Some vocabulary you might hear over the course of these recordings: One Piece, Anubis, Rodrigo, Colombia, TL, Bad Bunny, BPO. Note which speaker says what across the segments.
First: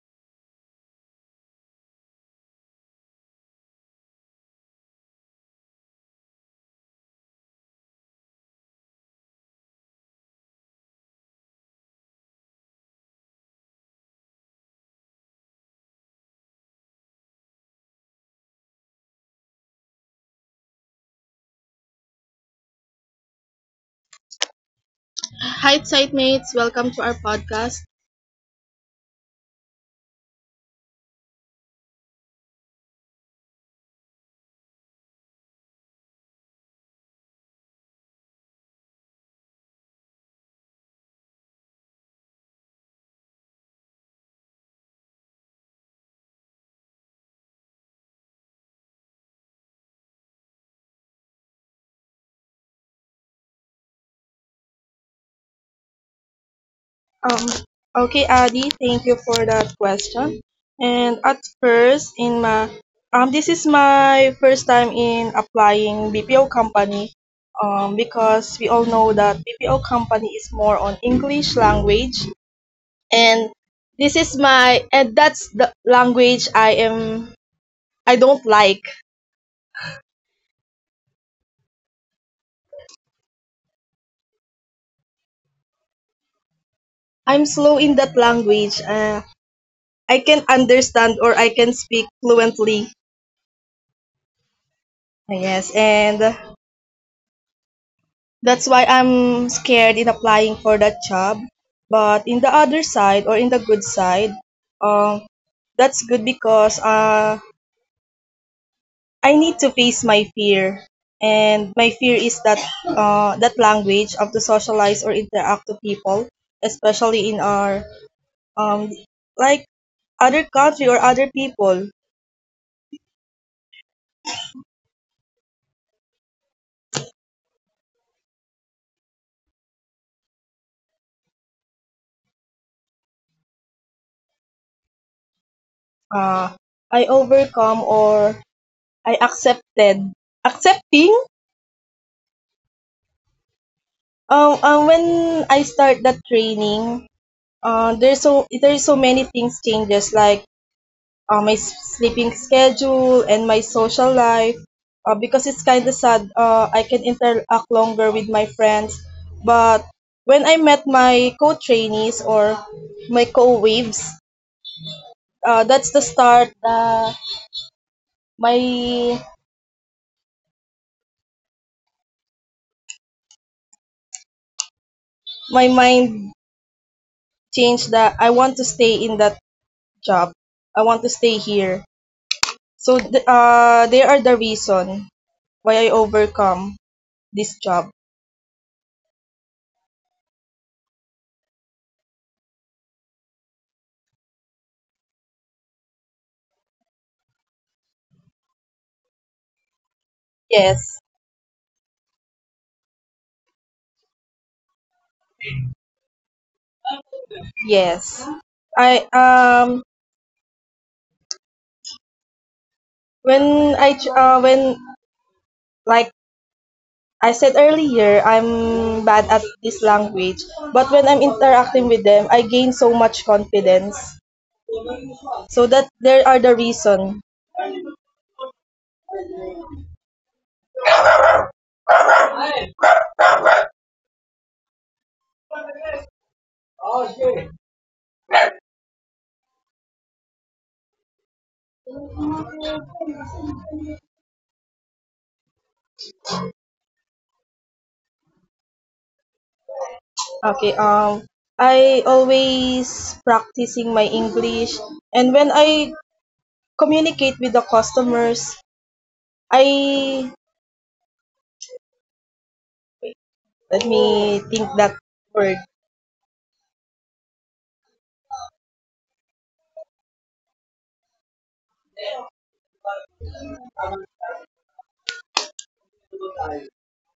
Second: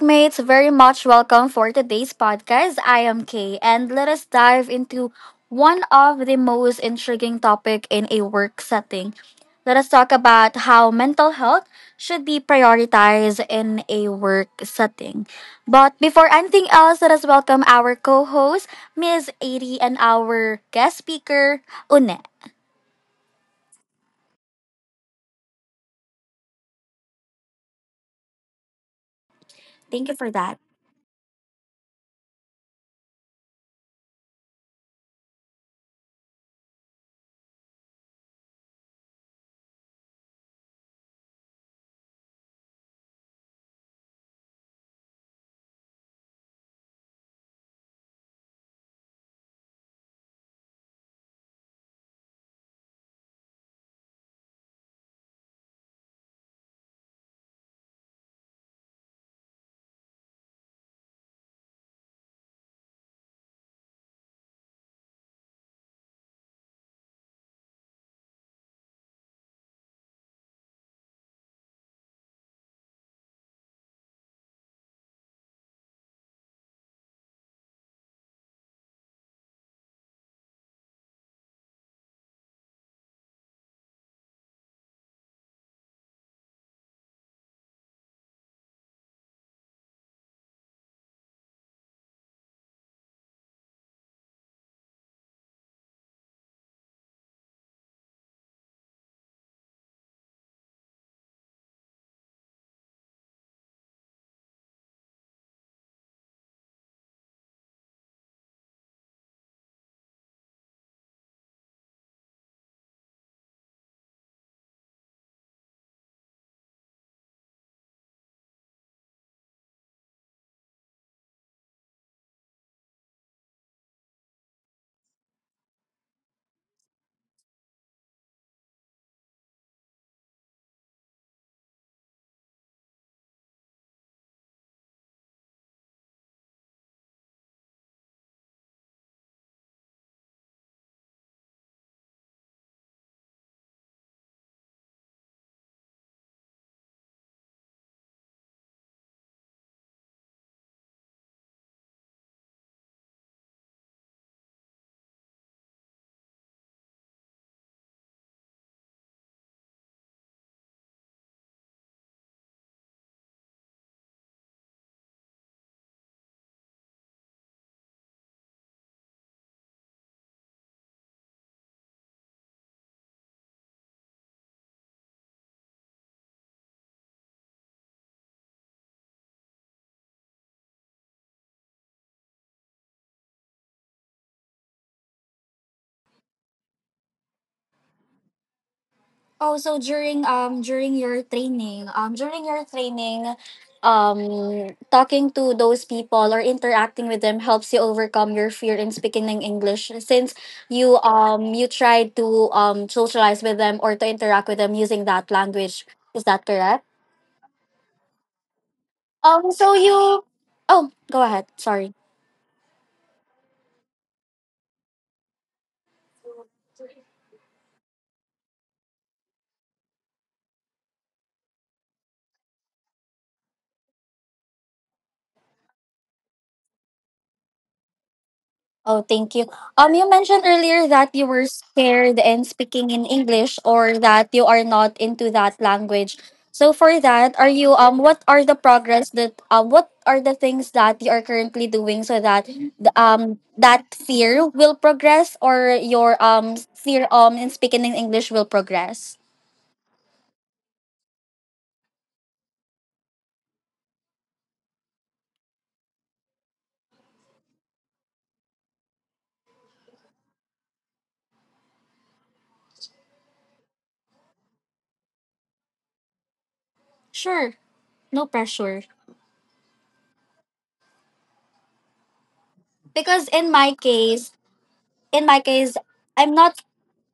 Speaker 1: mates. Very much welcome for today's podcast. I am Kay, and let us dive into one of the most intriguing topic in a work setting. Let us talk about how mental health should be prioritized in a work setting. But before anything else, let us welcome our co-host, Miss Adi, and our guest speaker, Une.
Speaker 2: Hi, mates. Welcome to our podcast.
Speaker 1: Thank you for that.
Speaker 2: Um, okay, Adi, thank you for that question. And at first, in my this is my first time in applying BPO company. Because we all know that BPO company is more on English language, and this is my and that's the language I don't like. I'm slow in that language. I can understand or I can speak fluently. Yes, and that's why I'm scared in applying for that job. But in the other side or in the good side, um, that's good because I need to face my fear, and my fear is that that language of to socialize or interact to people, especially in our um, like other country or other people. Uh, I overcome or I accepted accepting. When I start that training, there's so many things changes like my sleeping schedule and my social life. Because it's kind of sad, I can interact longer with my friends. But when I met my co-trainees or my co-waves, that's the start. My my mind changed that I want to stay in that job. I want to stay here. So they are the reason why I overcome this job.
Speaker 1: Oh, so during during your training, um talking to those people or interacting with them helps you overcome your fear in speaking in English, since you
Speaker 2: Yes,
Speaker 1: um you try to socialize with them or to interact with them using that language. Is that correct?
Speaker 2: yes. I
Speaker 1: So you Oh, go ahead. Sorry.
Speaker 2: When when, like I said earlier, I'm bad at this language, but when I'm interacting with them, I gain so much confidence. So that there are the reason.
Speaker 1: Oh, thank you. You mentioned earlier that you were scared in speaking in English or that you are not into that language. So for that, are you what are the progress that what are the things that you are currently doing so that that fear will progress, or your fear in speaking in English will progress?
Speaker 2: Okay. I always practicing my English, and when I communicate with the customers, I. Let me think that word.
Speaker 1: Sure, no pressure. Because in my case, I'm not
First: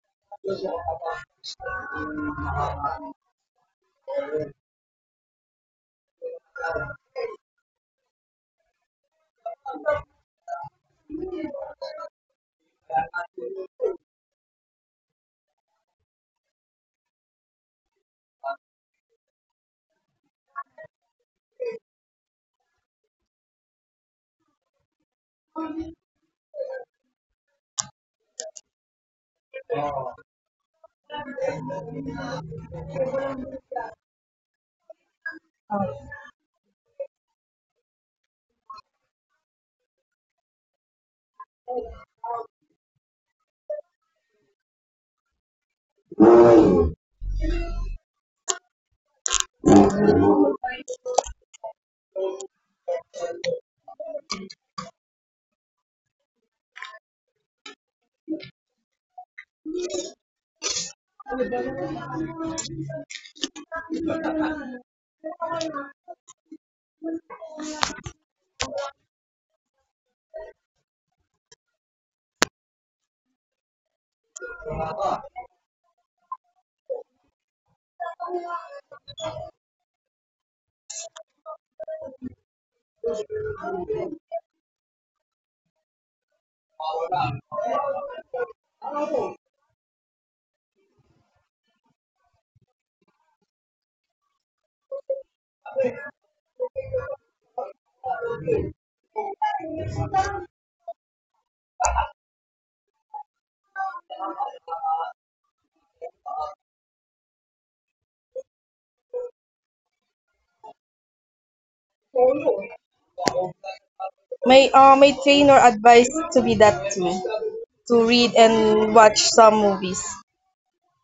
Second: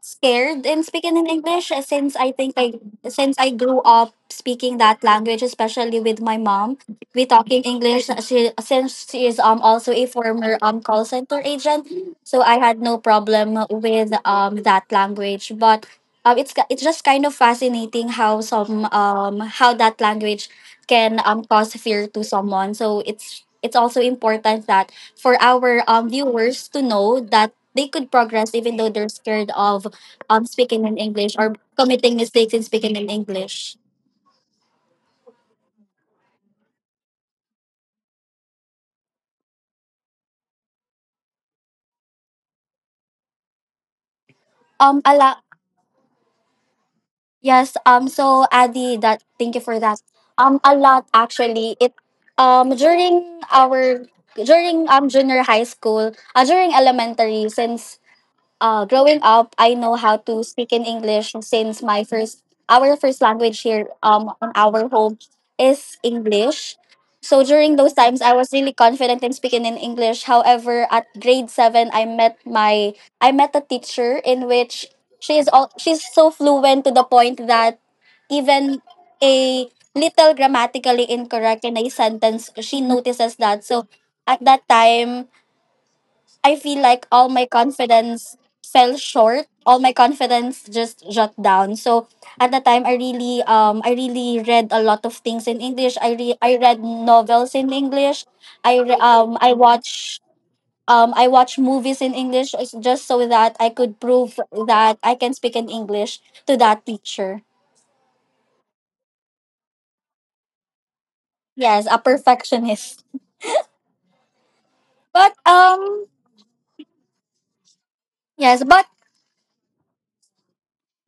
Speaker 1: scared in speaking in English, since I grew up speaking that language, especially with my mom. We talk in English, since she is also a former call center agent, so I had no problem with that language. But it's just kind of fascinating how some how that language can, cause fear to someone. So it's also important that for our viewers to know that they could progress even though they're scared of speaking in English or committing mistakes in speaking in English. A lot. Yes. So Adi, that thank you for that. A lot, actually. It During our during junior high school, during elementary, since growing up, I know how to speak in English since my first our first language here on our home is English. So during those times, I was really confident in speaking in English. However, at grade 7, I met a teacher in which she is all she's so fluent to the point that even a little grammatically incorrect in a sentence, she notices that. So at that time, I feel like all my confidence fell short. All my confidence just shut down. So at the time, I really read a lot of things in English. I read novels in English. I re- um I watch I watch movies in English is just so that I could prove that I can speak in English to that teacher. Yes, a perfectionist.
Speaker 2: My
Speaker 1: But
Speaker 2: trainer advised to be that too, to read
Speaker 1: yes,
Speaker 2: and watch some movies,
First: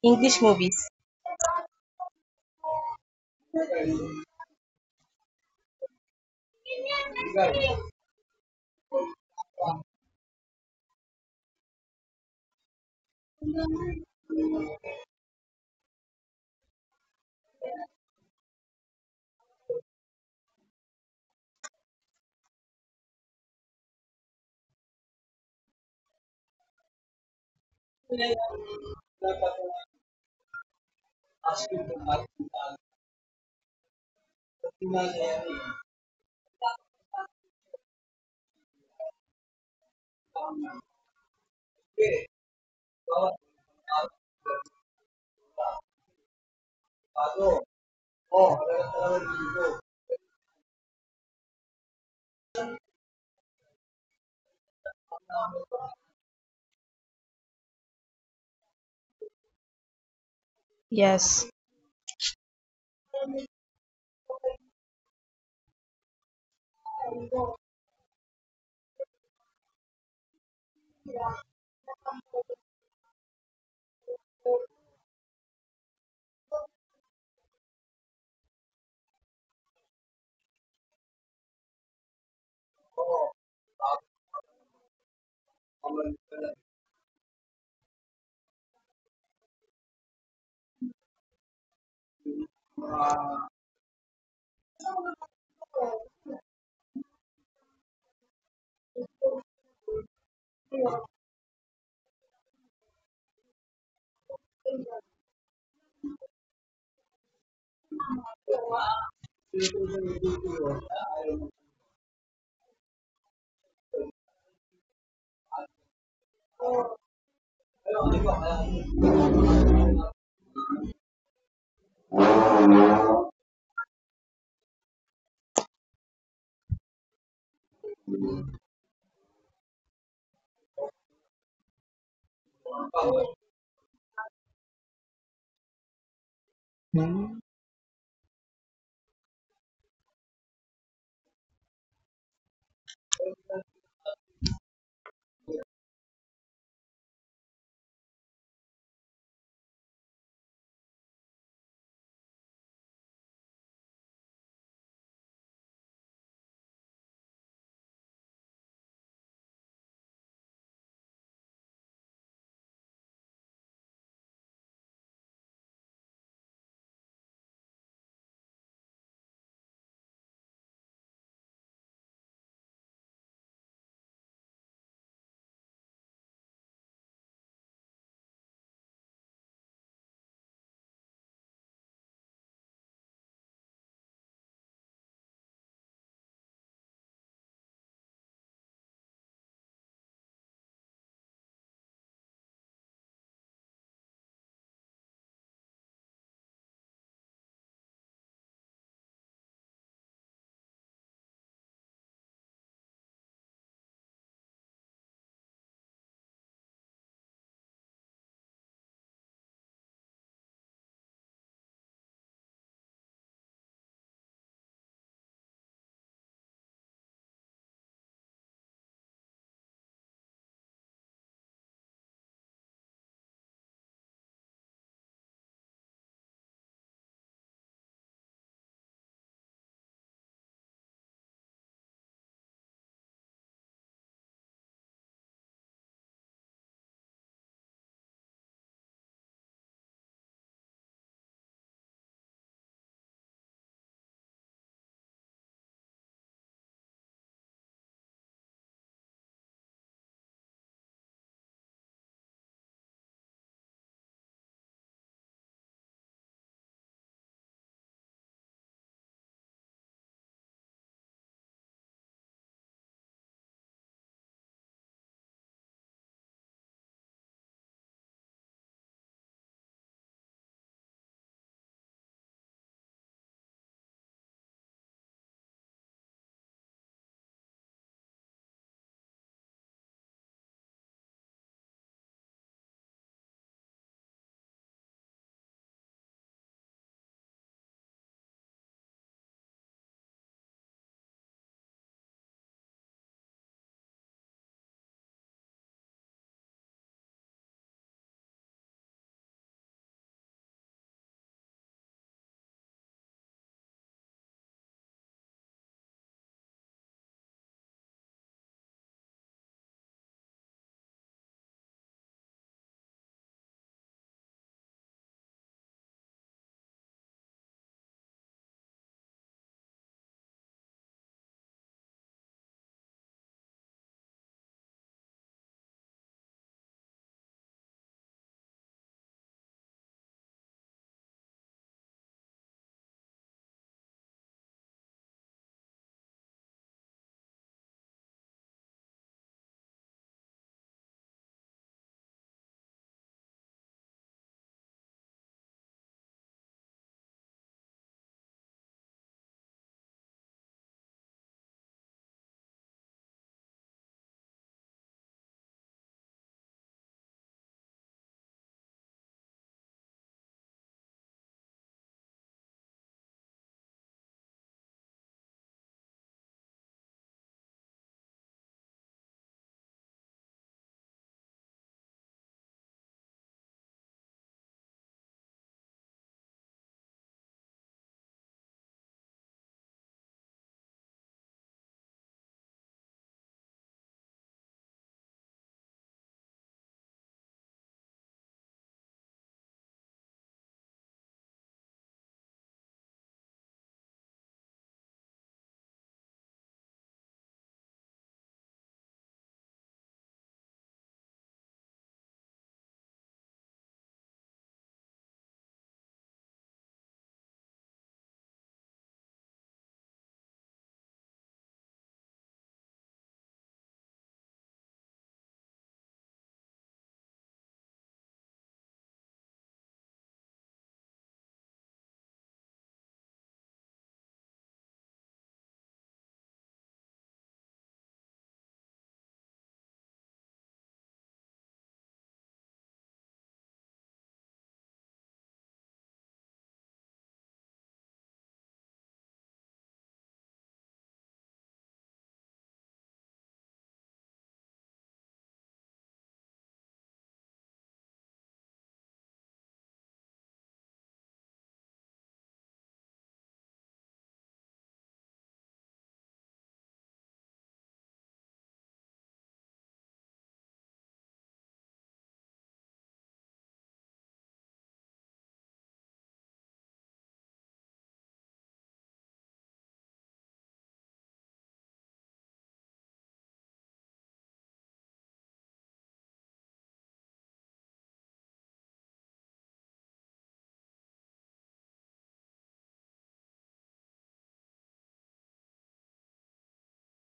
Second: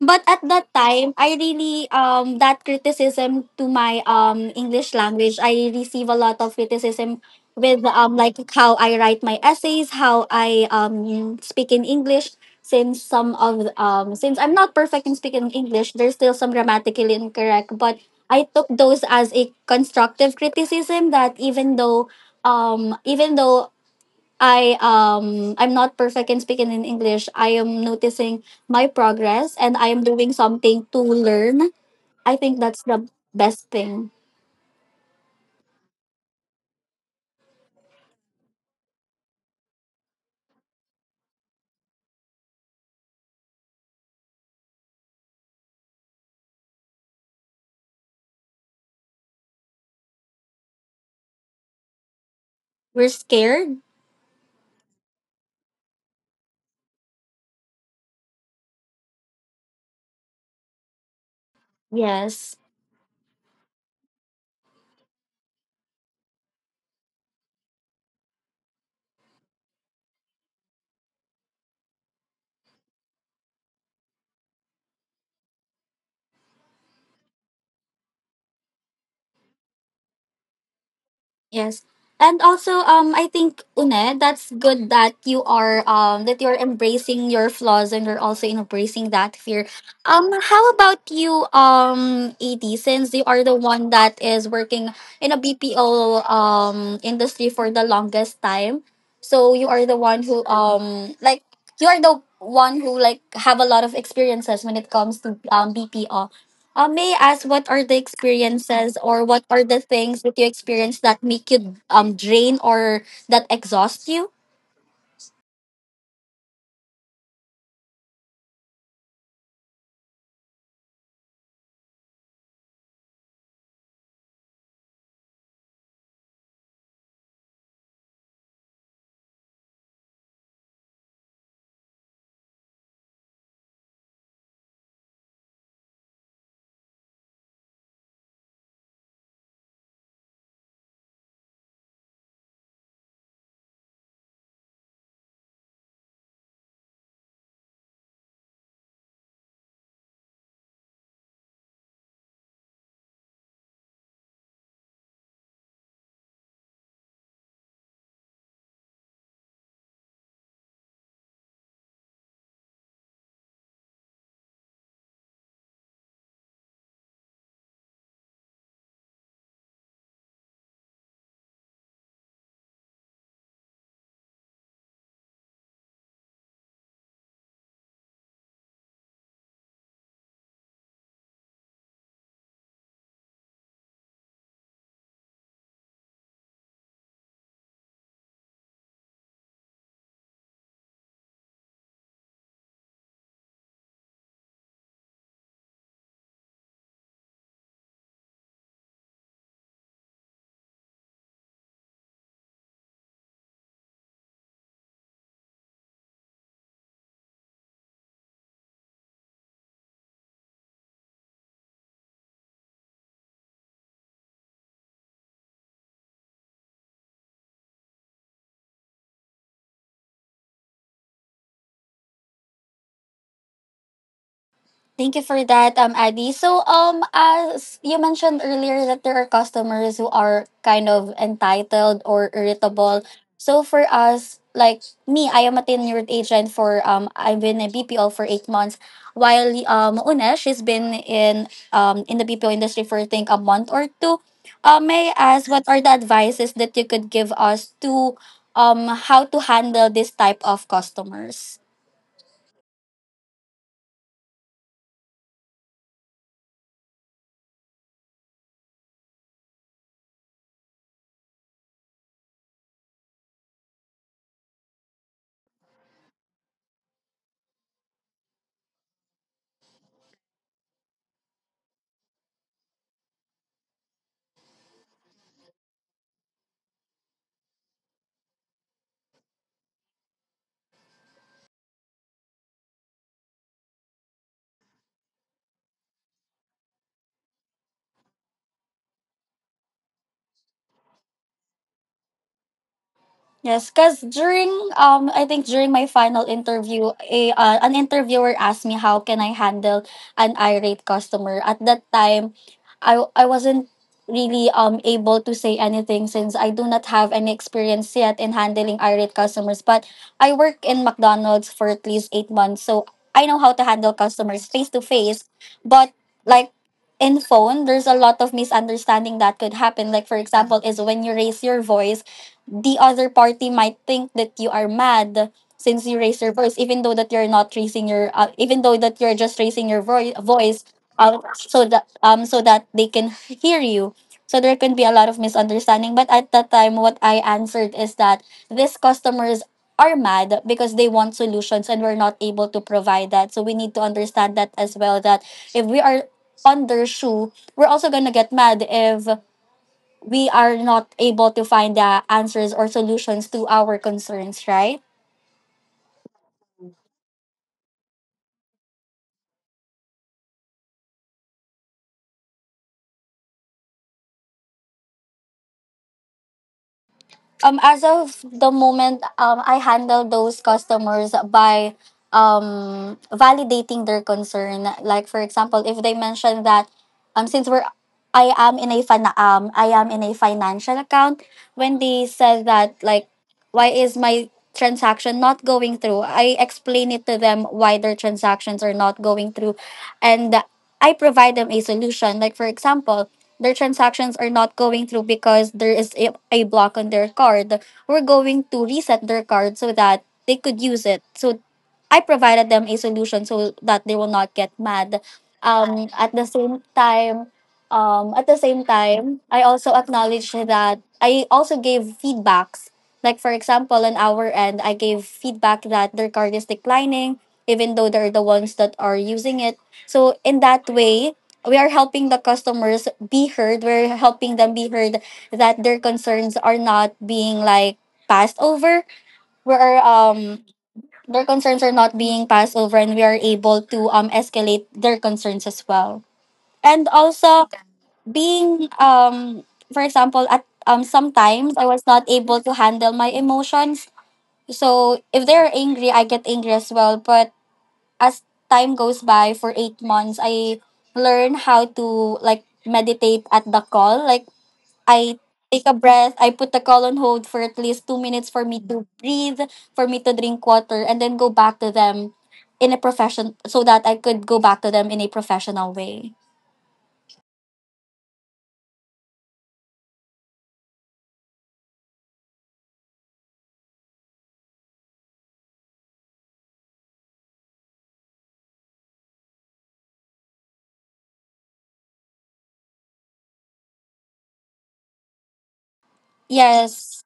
Speaker 1: but
Speaker 2: English
Speaker 1: at that
Speaker 2: movies.
Speaker 1: time, I really that criticism to my English language, I receive a lot of criticism with like how I write my essays, how I speak in English. Since some of Since I'm not perfect in speaking English, there's still some grammatically incorrect. But I took those as a constructive criticism that even though, I'm not perfect in speaking in English. I am noticing my progress and I am doing something to learn. I think that's the best thing. We're scared.
Speaker 2: Yes.
Speaker 1: Yes. Yes. And also, I think, Une, that's good that you are that you're embracing your flaws and you're also embracing that fear. How about you, Edie, since you are the one that is working in a BPO industry for the longest time. So you are the one who like you are the one who like have a lot of experiences when it comes to BPO. May I ask what are the experiences or what are the things that you experience that make you drain or that exhaust you? Thank you for that, Adi. So, as you mentioned earlier, that there are customers who are kind of entitled or irritable. So, for us, like me, I am a tenured agent for I've been a BPO for 8 months. While Una, she's been in the BPO industry for I think a month or two. May I ask what are the advices that you could give us to how to handle this type of customers? Yes, because during I think during my final interview, a an interviewer asked me how can I handle an irate customer. At that time, I wasn't really able to say anything since I do not have any experience yet in handling irate customers. But I work in McDonald's for at least 8 months, so I know how to handle customers face to face. But like in phone, there's a lot of misunderstanding that could happen. Like for example, is when you raise your voice, the other party might think that you are mad since you raised your voice, even though that you're not raising your even though that you're just raising your voice, so that so that they can hear you. So there can be a lot of misunderstanding, but at that time what I answered is that these customers are mad because they want solutions and we're not able to provide that, so we need to understand that as well, that if we are on their shoe, we're also going to get mad if we are not able to find the answers or solutions to our concerns, right? As of the moment, I handle those customers by validating their concern. Like for example, if they mention that since we're I am in a financial account, when they said that, like, why is my transaction not going through, I explain it to them why their transactions are not going through, and I provide them a solution. Like for example, their transactions are not going through because there is a block on their card. We're going to reset their card so that they could use it. So I provided them a solution so that they will not get mad. Um, at the same time, at the same time, I also acknowledged that I also gave feedbacks. Like for example, on our end, I gave feedback that their card is declining, even though they're the ones that are using it. So in that way, we are helping the customers be heard. We're helping them be heard that their concerns are not being like passed over. We're Their concerns are not being passed over, and we are able to escalate their concerns as well. And also, being for example at sometimes I was not able to handle my emotions. So if they're angry, I get angry as well. But as time goes by for 8 months, I learn how to like meditate at the call. Like, I take a breath, I put the call on hold for at least 2 minutes for me to breathe, for me to drink water, and then go back to them in a profession so that I could go back to them in a professional way. Yes.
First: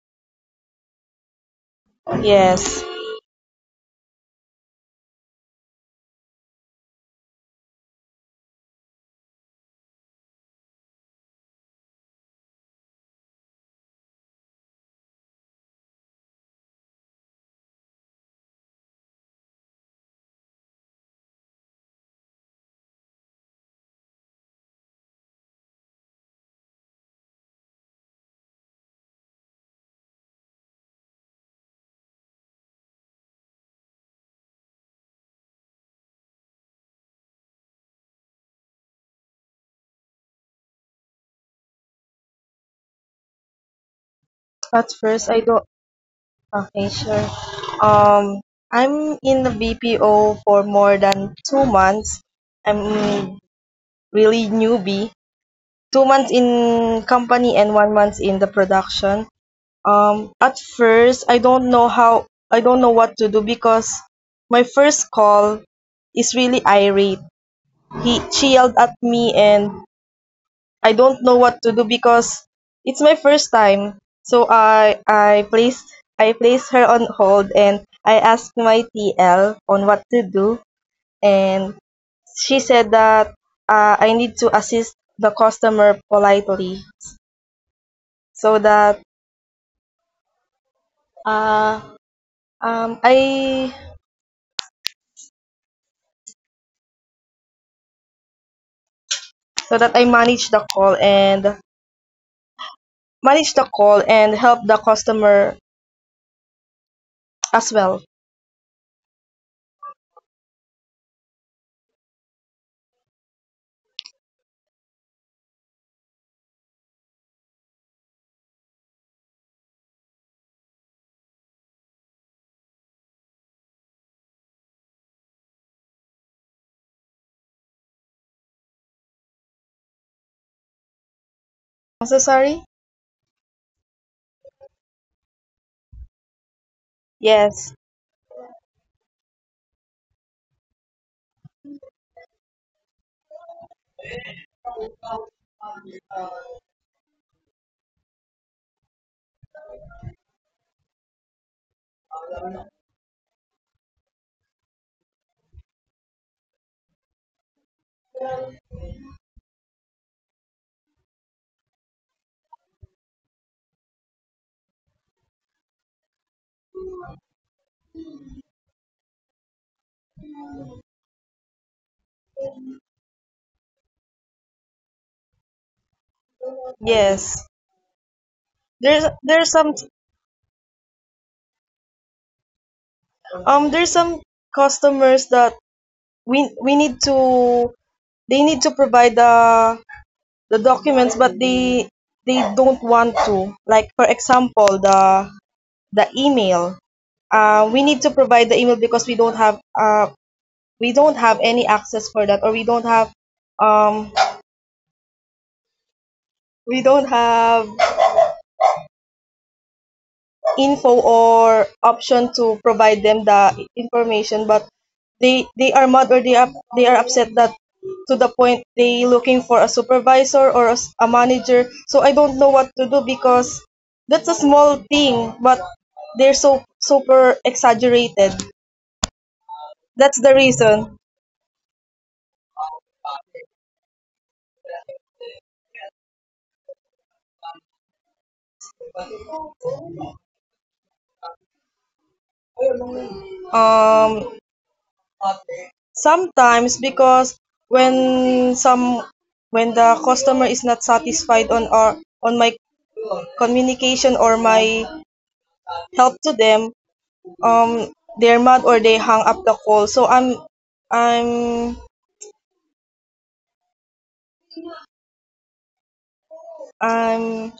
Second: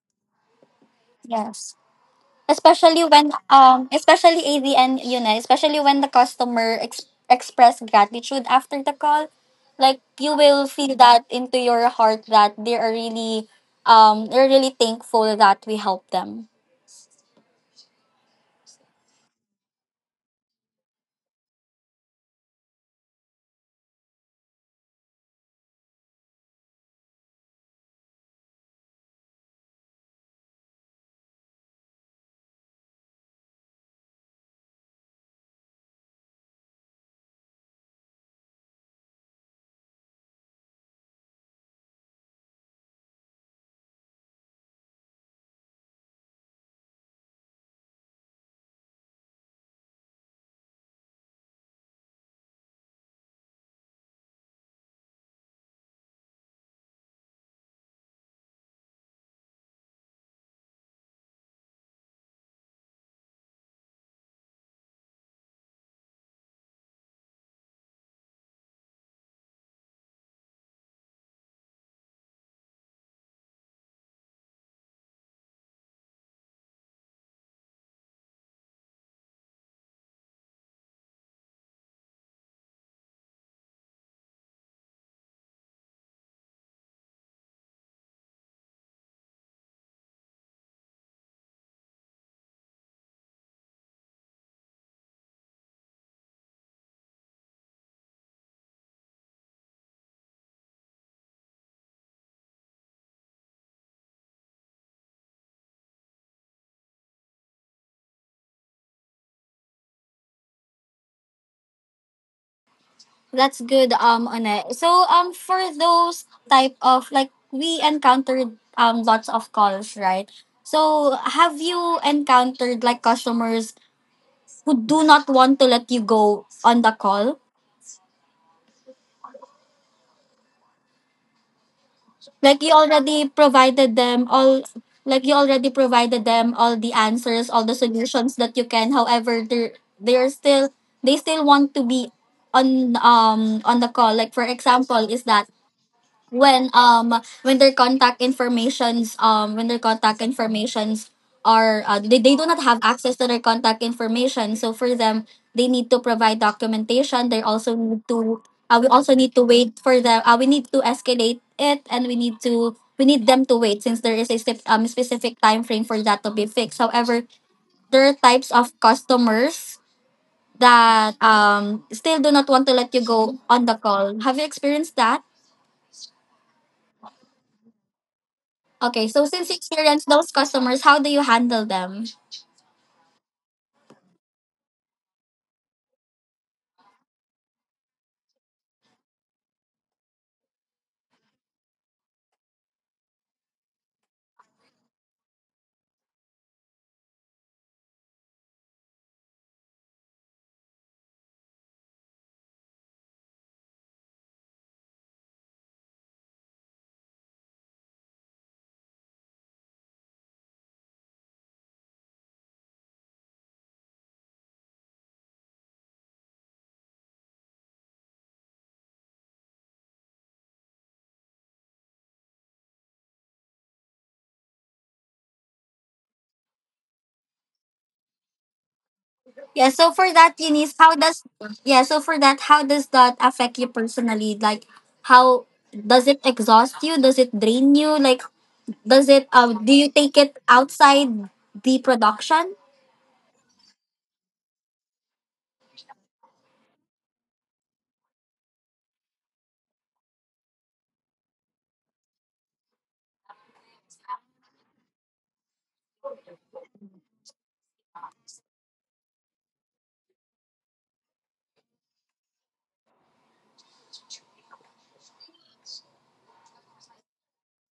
Speaker 1: Yes.
Speaker 2: Yes.
Speaker 1: Especially when especially ADN, especially when the customer express gratitude after the call, like you will feel that into your heart that they are really thankful that we help them.
Speaker 2: At first, I don't. Okay, sure. Um, I'm in the BPO for more than 2 months. I'm really newbie. 2 months in company and 1 month in the production. At first, I don't know what to do because my first call is really irate. She yelled at me and I don't know what to do because it's my first time. So I placed her on hold and I asked my TL on what to do, and she said that I need to assist the customer politely so that uh, I so that I manage the call and manage the call and help the customer as well.
Speaker 1: That's good. On so For those type of, like, we encountered lots of calls, right? So have you encountered, like, customers who do not want to let you go on the call?
Speaker 2: I'm so
Speaker 1: Like,
Speaker 2: sorry.
Speaker 1: you already provided them all the answers, all the
Speaker 2: Yes,
Speaker 1: solutions that you can, however they're still, they still want to be on the call. Like for example is that, when um when their contact informations, they do not have access to their contact information, so for them they need to provide documentation, they also need to we also need to wait for them, we need to escalate it, and we need them to wait since there is a specific time frame for that to be fixed. However, there are types of customers that still do not want to let you go on the call. Have you experienced that?
Speaker 2: yes. There's
Speaker 1: Okay, so since
Speaker 2: there's
Speaker 1: you
Speaker 2: some
Speaker 1: experience those customers, how do you handle them?
Speaker 2: there's some customers that we need to they need to provide the documents but they don't want to. Like for example the email. We need to provide the email because we don't have any access for that or um we don't have info or option to provide them the information but they are mad or they are upset that, to the point they looking for a supervisor or a, a manager, so I don't know what to do because that's a small thing but they're so super exaggerated.
Speaker 1: Yeah, so for
Speaker 2: That's
Speaker 1: that,
Speaker 2: the
Speaker 1: Eunice, how
Speaker 2: reason.
Speaker 1: does yeah, so for that, how does that affect you personally? Like, how does it exhaust you? Does it drain you? Like, does it? Do you take it outside the production?
Speaker 2: um Sometimes because when some when the customer is not satisfied on our on my communication or my help to them, um they're mad or they hung up the call, so i'm I'm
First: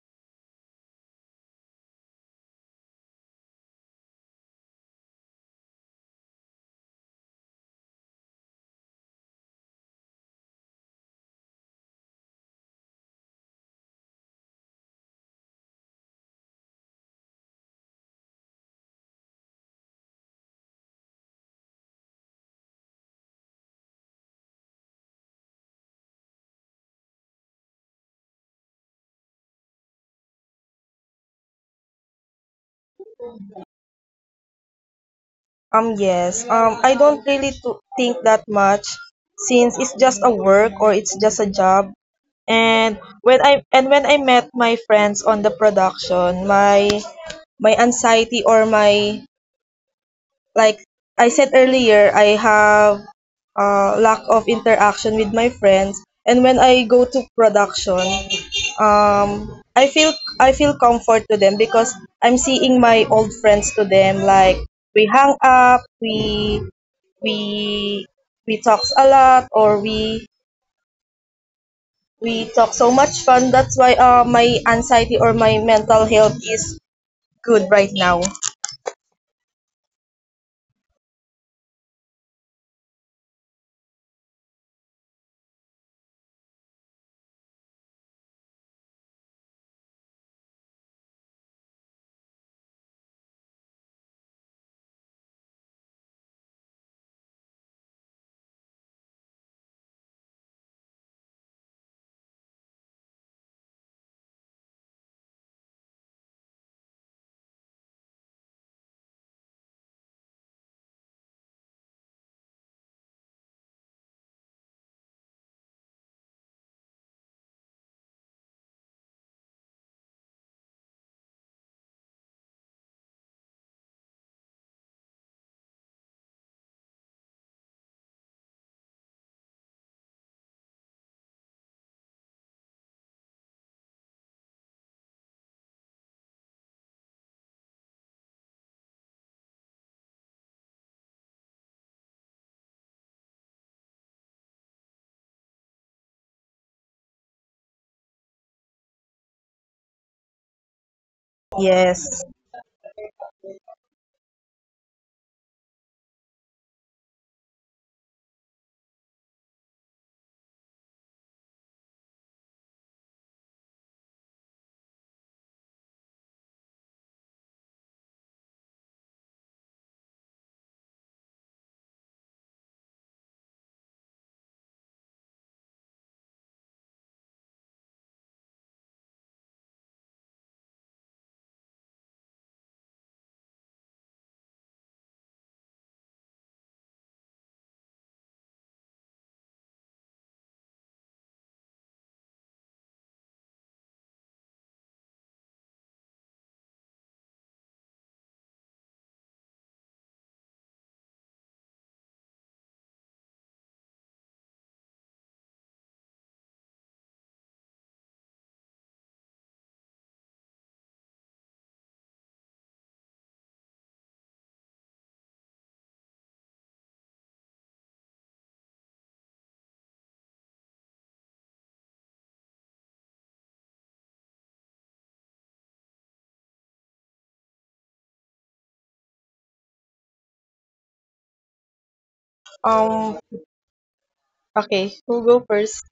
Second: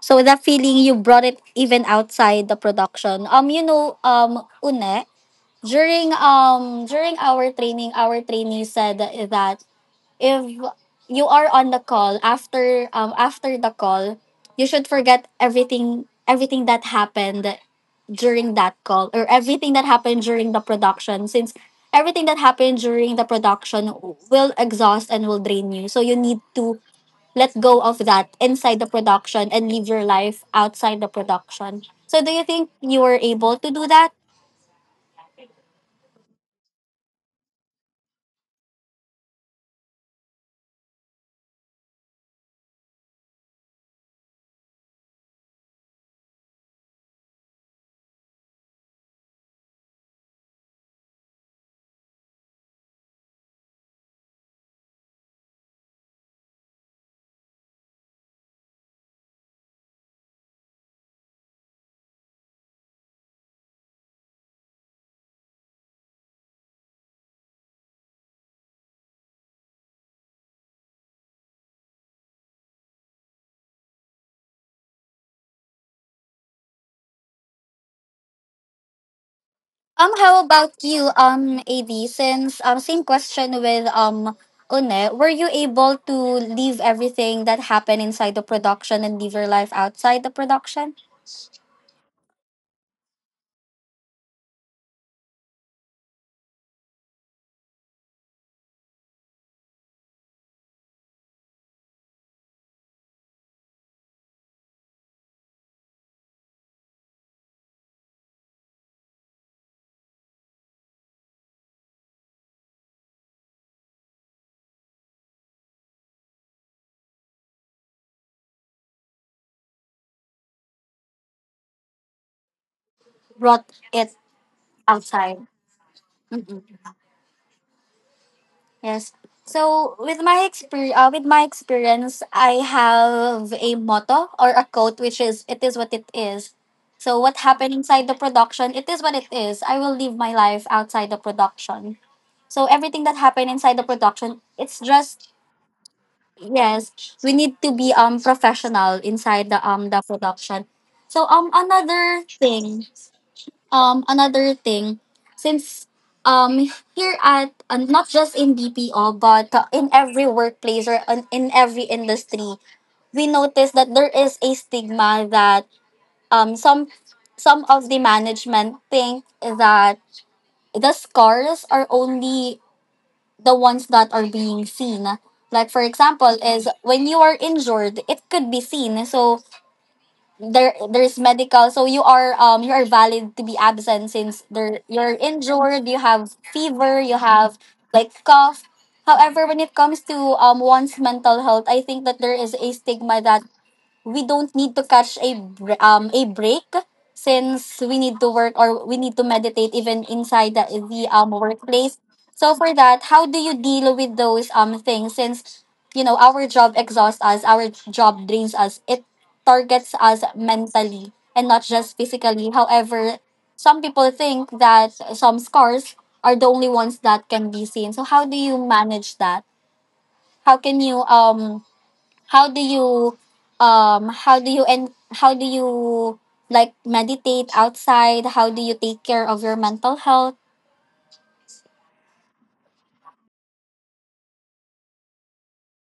Speaker 1: So that feeling you brought it even outside the production. Une, during during our training, our trainee said that if you are on the call after the call, you should forget everything that happened during that call or everything that happened during the production, since everything that happened during the production will exhaust and will drain you. So you need to let go of that inside the production and live your life outside the production. So do you think you were able to do that?
Speaker 2: yes. I don't really to think that much since it's just a work or it's just a job. And when I met my friends on the production, my anxiety or my, like I said earlier, I have lack of interaction with my friends, and when I go to production, um, I feel I feel comfort to them because I'm seeing my old friends to them. Like we hang up, we we we talks a lot, or we talk so much fun. That's why my anxiety or my mental health is good right now.
Speaker 1: How about you, AD? Since Same question with Une, were you able to leave everything that happened inside the production and live your life outside the production? Brought it outside. Yes. So with my experience, I have a motto or a quote which is "It is what it is." So what happened inside the production, it is what it is. I will live my life outside the production. So everything that happened inside the production, it's just. Yes, we need to be professional inside the production. So
Speaker 2: Yes.
Speaker 1: another thing, since here at not just in BPO but in every workplace or in every industry, we notice that there is a stigma that um some some of the management think that the scores are only the ones that are being seen. Like for example, is when you are injured, it could be seen. So there is medical. So you are valid to be absent since there you're injured. You have fever. You have like cough. However, when it comes to one's mental health, I think that there is a stigma that we don't need to a break since we need to work or we need to meditate even inside the workplace. So for that, how do you deal with those things? Since you know our job exhausts us, our job drains us. It targets us mentally and not just physically. However, some people think that some scars are the only ones that can be seen. So how do you manage that? How can you how do you how do you and how do you like meditate outside? How do you take care of your mental health?
Speaker 2: Um. Okay. Who go first?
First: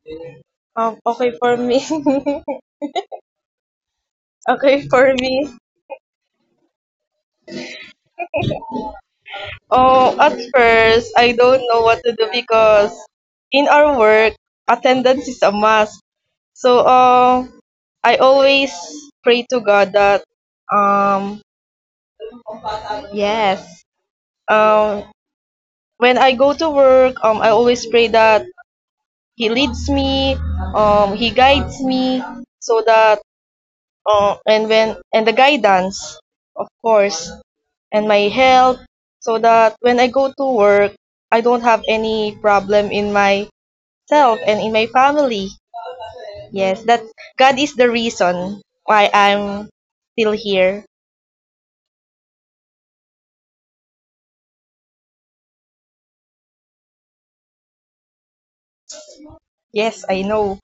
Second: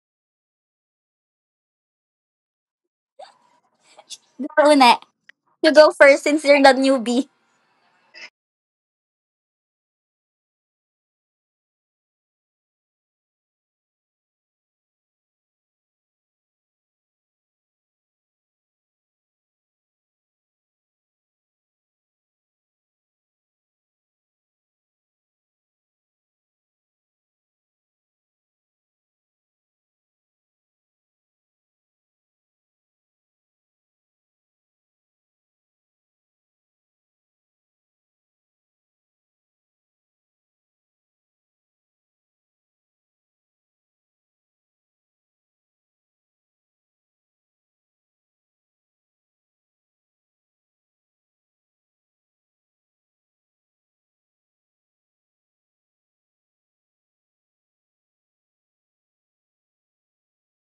Speaker 2: Okay for me.
Speaker 1: Go,
Speaker 2: Okay
Speaker 1: Une.
Speaker 2: for me.
Speaker 1: You go first since you're the newbie.
Speaker 2: Oh, at first, I don't know what to do because in our work, attendance is a must. So, I always pray to God that, um, yes, um, when I go to work, I always pray that He leads me, He guides me, so that, and when and the guidance, of course, and my health, so that when I go to work, I don't have any problem in myself and in my family. Yes, that God is the reason why I'm still here. Yes, I know.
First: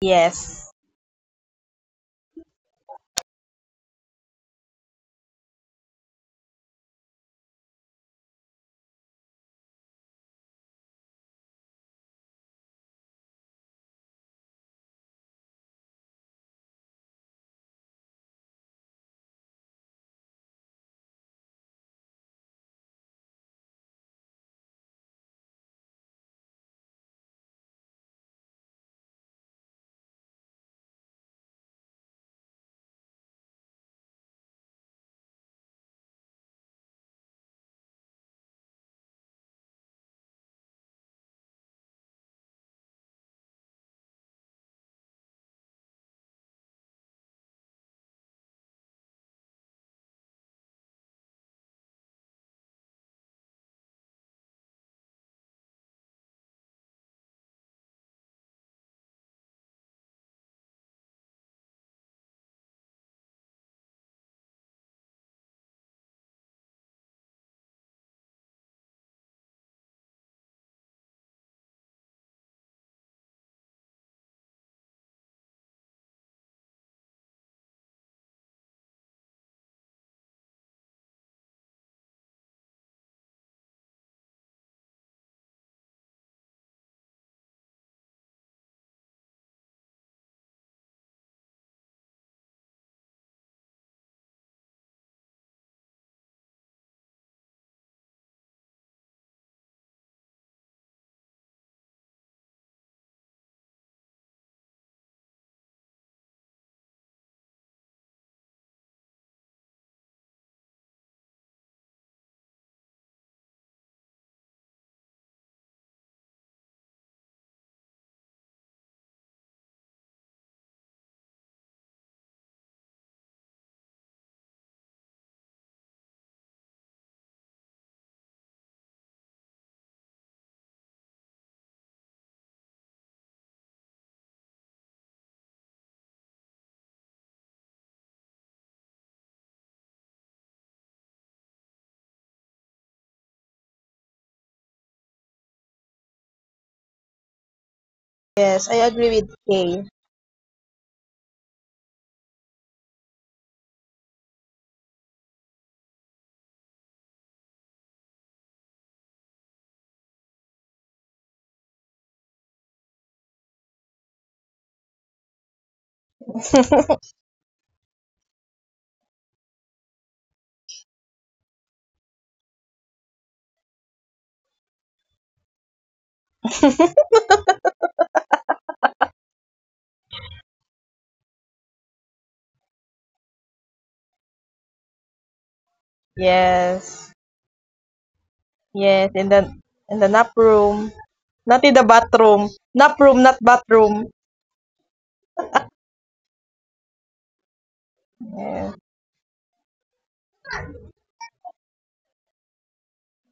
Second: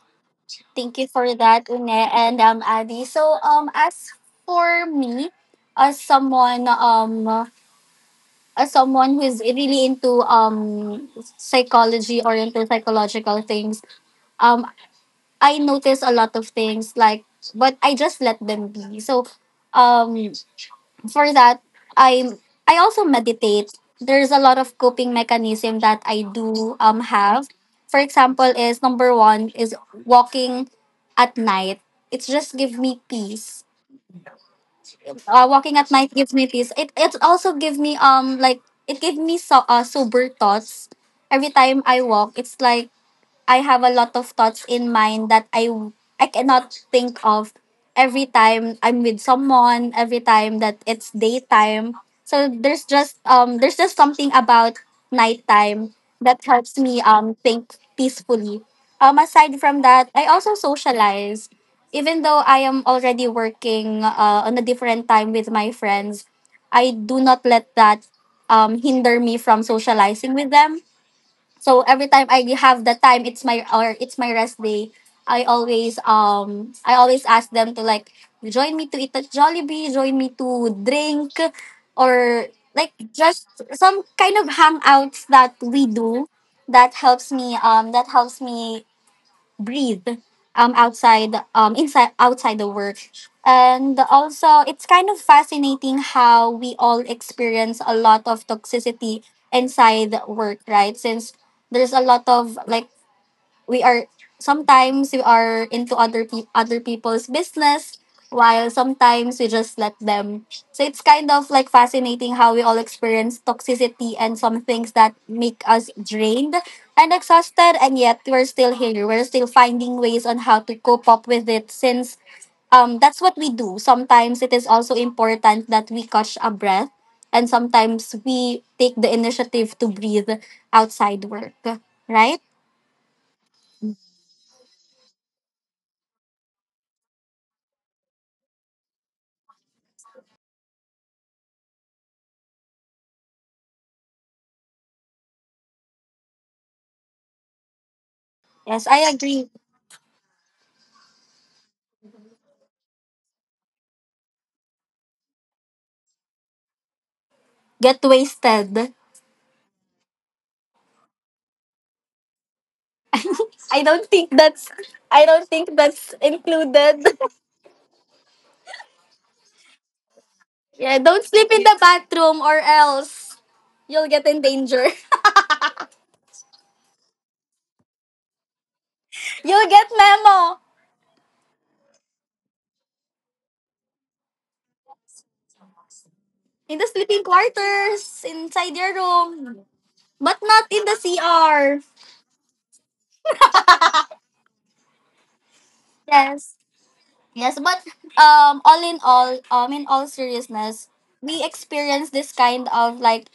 Speaker 2: Yes.
Speaker 1: Thank you for that, Une and Adi. So as for me, as someone who is really into psychology or into psychological things, um I notice a lot of things, like, but I just let them be. So um for that, I I also meditate. There's a lot of coping mechanism that I do have. For example, is number one is walking at night. It just give me peace. Walking at night gives me peace. It also give me like it gave me so sober thoughts. Every time I walk, it's like I have a lot of thoughts in mind that I cannot think of every time I'm with someone, every time that it's daytime. So there's just something about nighttime that helps me think peacefully. Aside from that, I also socialize. Even though I am already working on a different time with my friends, I do not let that hinder me from socializing with them. So every time I have the time, it's my rest day. I always ask them to like join me to eat at Jollibee, join me to drink, or like just some kind of hangouts that we do that helps me breathe outside the work. And also, it's kind of fascinating how we all experience a lot of toxicity inside work, right? Since there's a lot of like we are sometimes we are into other people's business while sometimes we just let them. So it's kind of like fascinating how we all experience toxicity and some things that make us drained and exhausted, and yet we're still here, we're still finding ways on how to cope up with it. Since that's what we do sometimes, it is also important that we catch a breath and sometimes we take the initiative to breathe outside work, right?
Speaker 2: Yes, I
Speaker 1: Yes, I
Speaker 2: agree with
Speaker 1: agree.
Speaker 2: Kay.
Speaker 1: Get wasted. I don't think that's I don't think that's included. Yeah, don't sleep in the bathroom or else you'll get in danger. You'll get memo in the
Speaker 2: Yes.
Speaker 1: sleeping quarters, inside your
Speaker 2: Yes, in the
Speaker 1: room,
Speaker 2: nap
Speaker 1: but not in
Speaker 2: room,
Speaker 1: the
Speaker 2: not in
Speaker 1: CR.
Speaker 2: the bathroom. Nap room, not bathroom.
Speaker 1: Yes. Yes, but
Speaker 2: Yeah.
Speaker 1: all in all, in all seriousness, we experience this kind of like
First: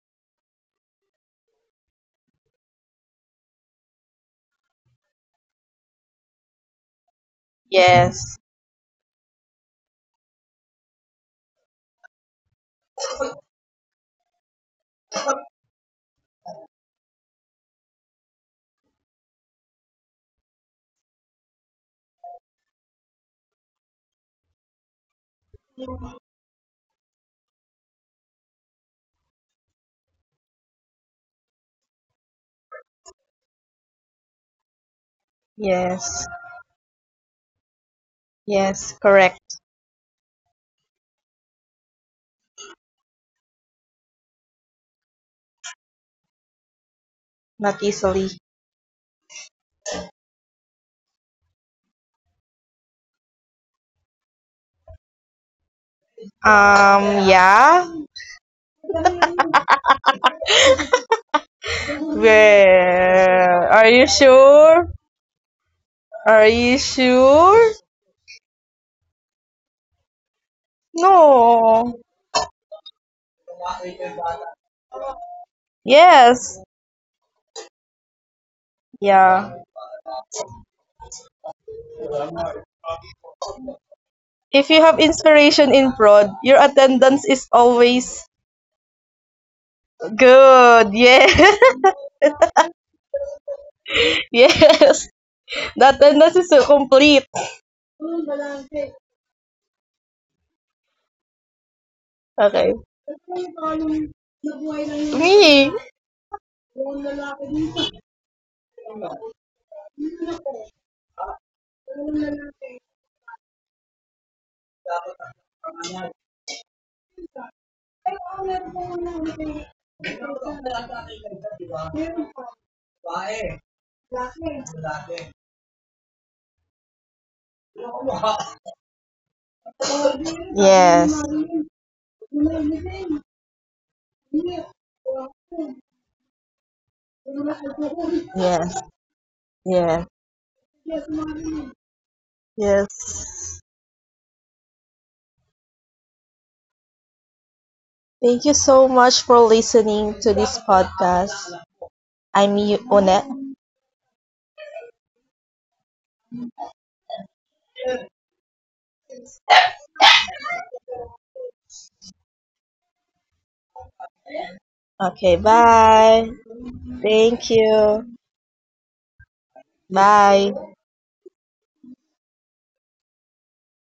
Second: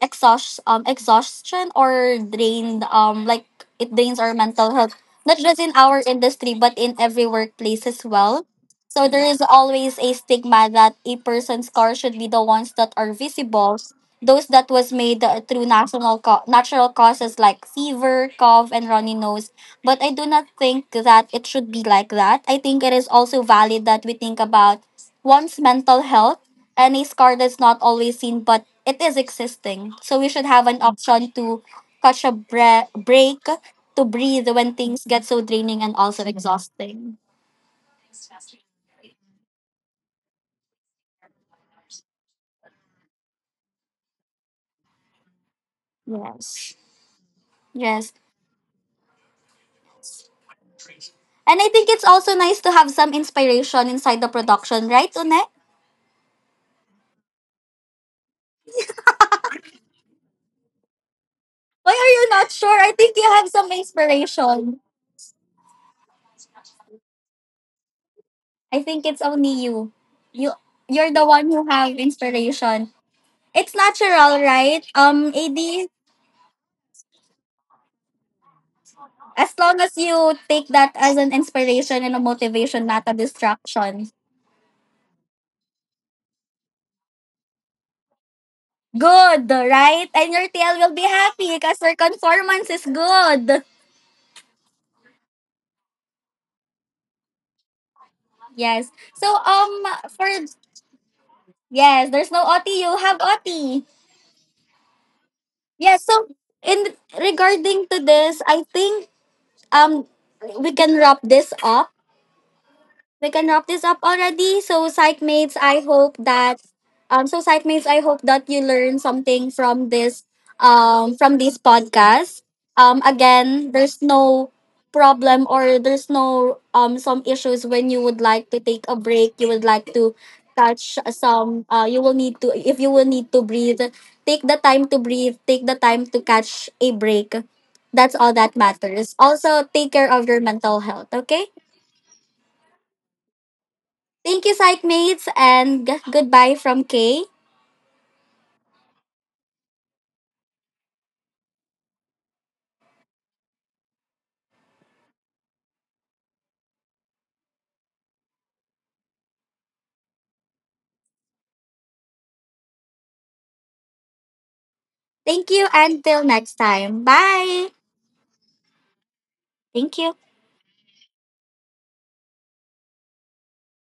Speaker 1: exhaustion or drained, like, it drains our mental health not just in our industry but in every workplace as
Speaker 2: Yes.
Speaker 1: well. So there is always a stigma that a person's car should be the ones that are visible, those that was made through natural causes, like fever, cough, and runny nose. But I do not think that it should be like that. I think it is also valid that we think about one's mental health. Any scar that's not always seen, but it is existing. So we should have an option to break, to breathe when things get so draining and also
Speaker 2: Yes.
Speaker 1: exhausting.
Speaker 2: Yes, correct.
Speaker 1: Yes.
Speaker 2: Not
Speaker 1: Yes.
Speaker 2: easily.
Speaker 1: And I think it's also nice to have some inspiration inside the production, right, Une?
Speaker 2: Um yeah.
Speaker 1: Why are you not sure? I think you
Speaker 2: Where
Speaker 1: have
Speaker 2: are
Speaker 1: some
Speaker 2: you sure?
Speaker 1: inspiration.
Speaker 2: Are you sure?
Speaker 1: I think it's only you. You you're the one who
Speaker 2: No.
Speaker 1: have inspiration. It's natural, right? AD,
Speaker 2: Yes. Yeah.
Speaker 1: as long as you take that as an inspiration and a motivation, not a distraction.
Speaker 2: If you have inspiration in prod, your attendance is always
Speaker 1: Good, right? And your TL
Speaker 2: good.
Speaker 1: will be
Speaker 2: Yes.
Speaker 1: happy because your conformance is good.
Speaker 2: Yes. The attendance is so complete.
Speaker 1: Yes. So for yes, there's no
Speaker 2: Okay.
Speaker 1: OT, you have OT.
Speaker 2: Me.
Speaker 1: Yes, so in regarding to this, I think um we can wrap this up. We can wrap this up already. So, psych mates, I hope that so psych mates, I hope that you learn something from this podcast. Again, there's no problem or there's no some issues when you would like to take a break. You would like to touch
Speaker 2: Yes.
Speaker 1: some. You will need to if you will need to breathe. Take the time to breathe. Take the time to catch a break. That's all that
Speaker 2: Yes.
Speaker 1: matters. Also, take
Speaker 2: Yes.
Speaker 1: care of your mental health. Okay.
Speaker 2: Yes.
Speaker 1: Thank you, psych mates, and goodbye from Kay.
Speaker 2: Thank you so much for listening to this podcast. I'm Onet. Okay,
Speaker 1: Thank you
Speaker 2: bye.
Speaker 1: until next time.
Speaker 2: Thank
Speaker 1: Bye.
Speaker 2: you.
Speaker 1: Thank you.
Speaker 2: Bye.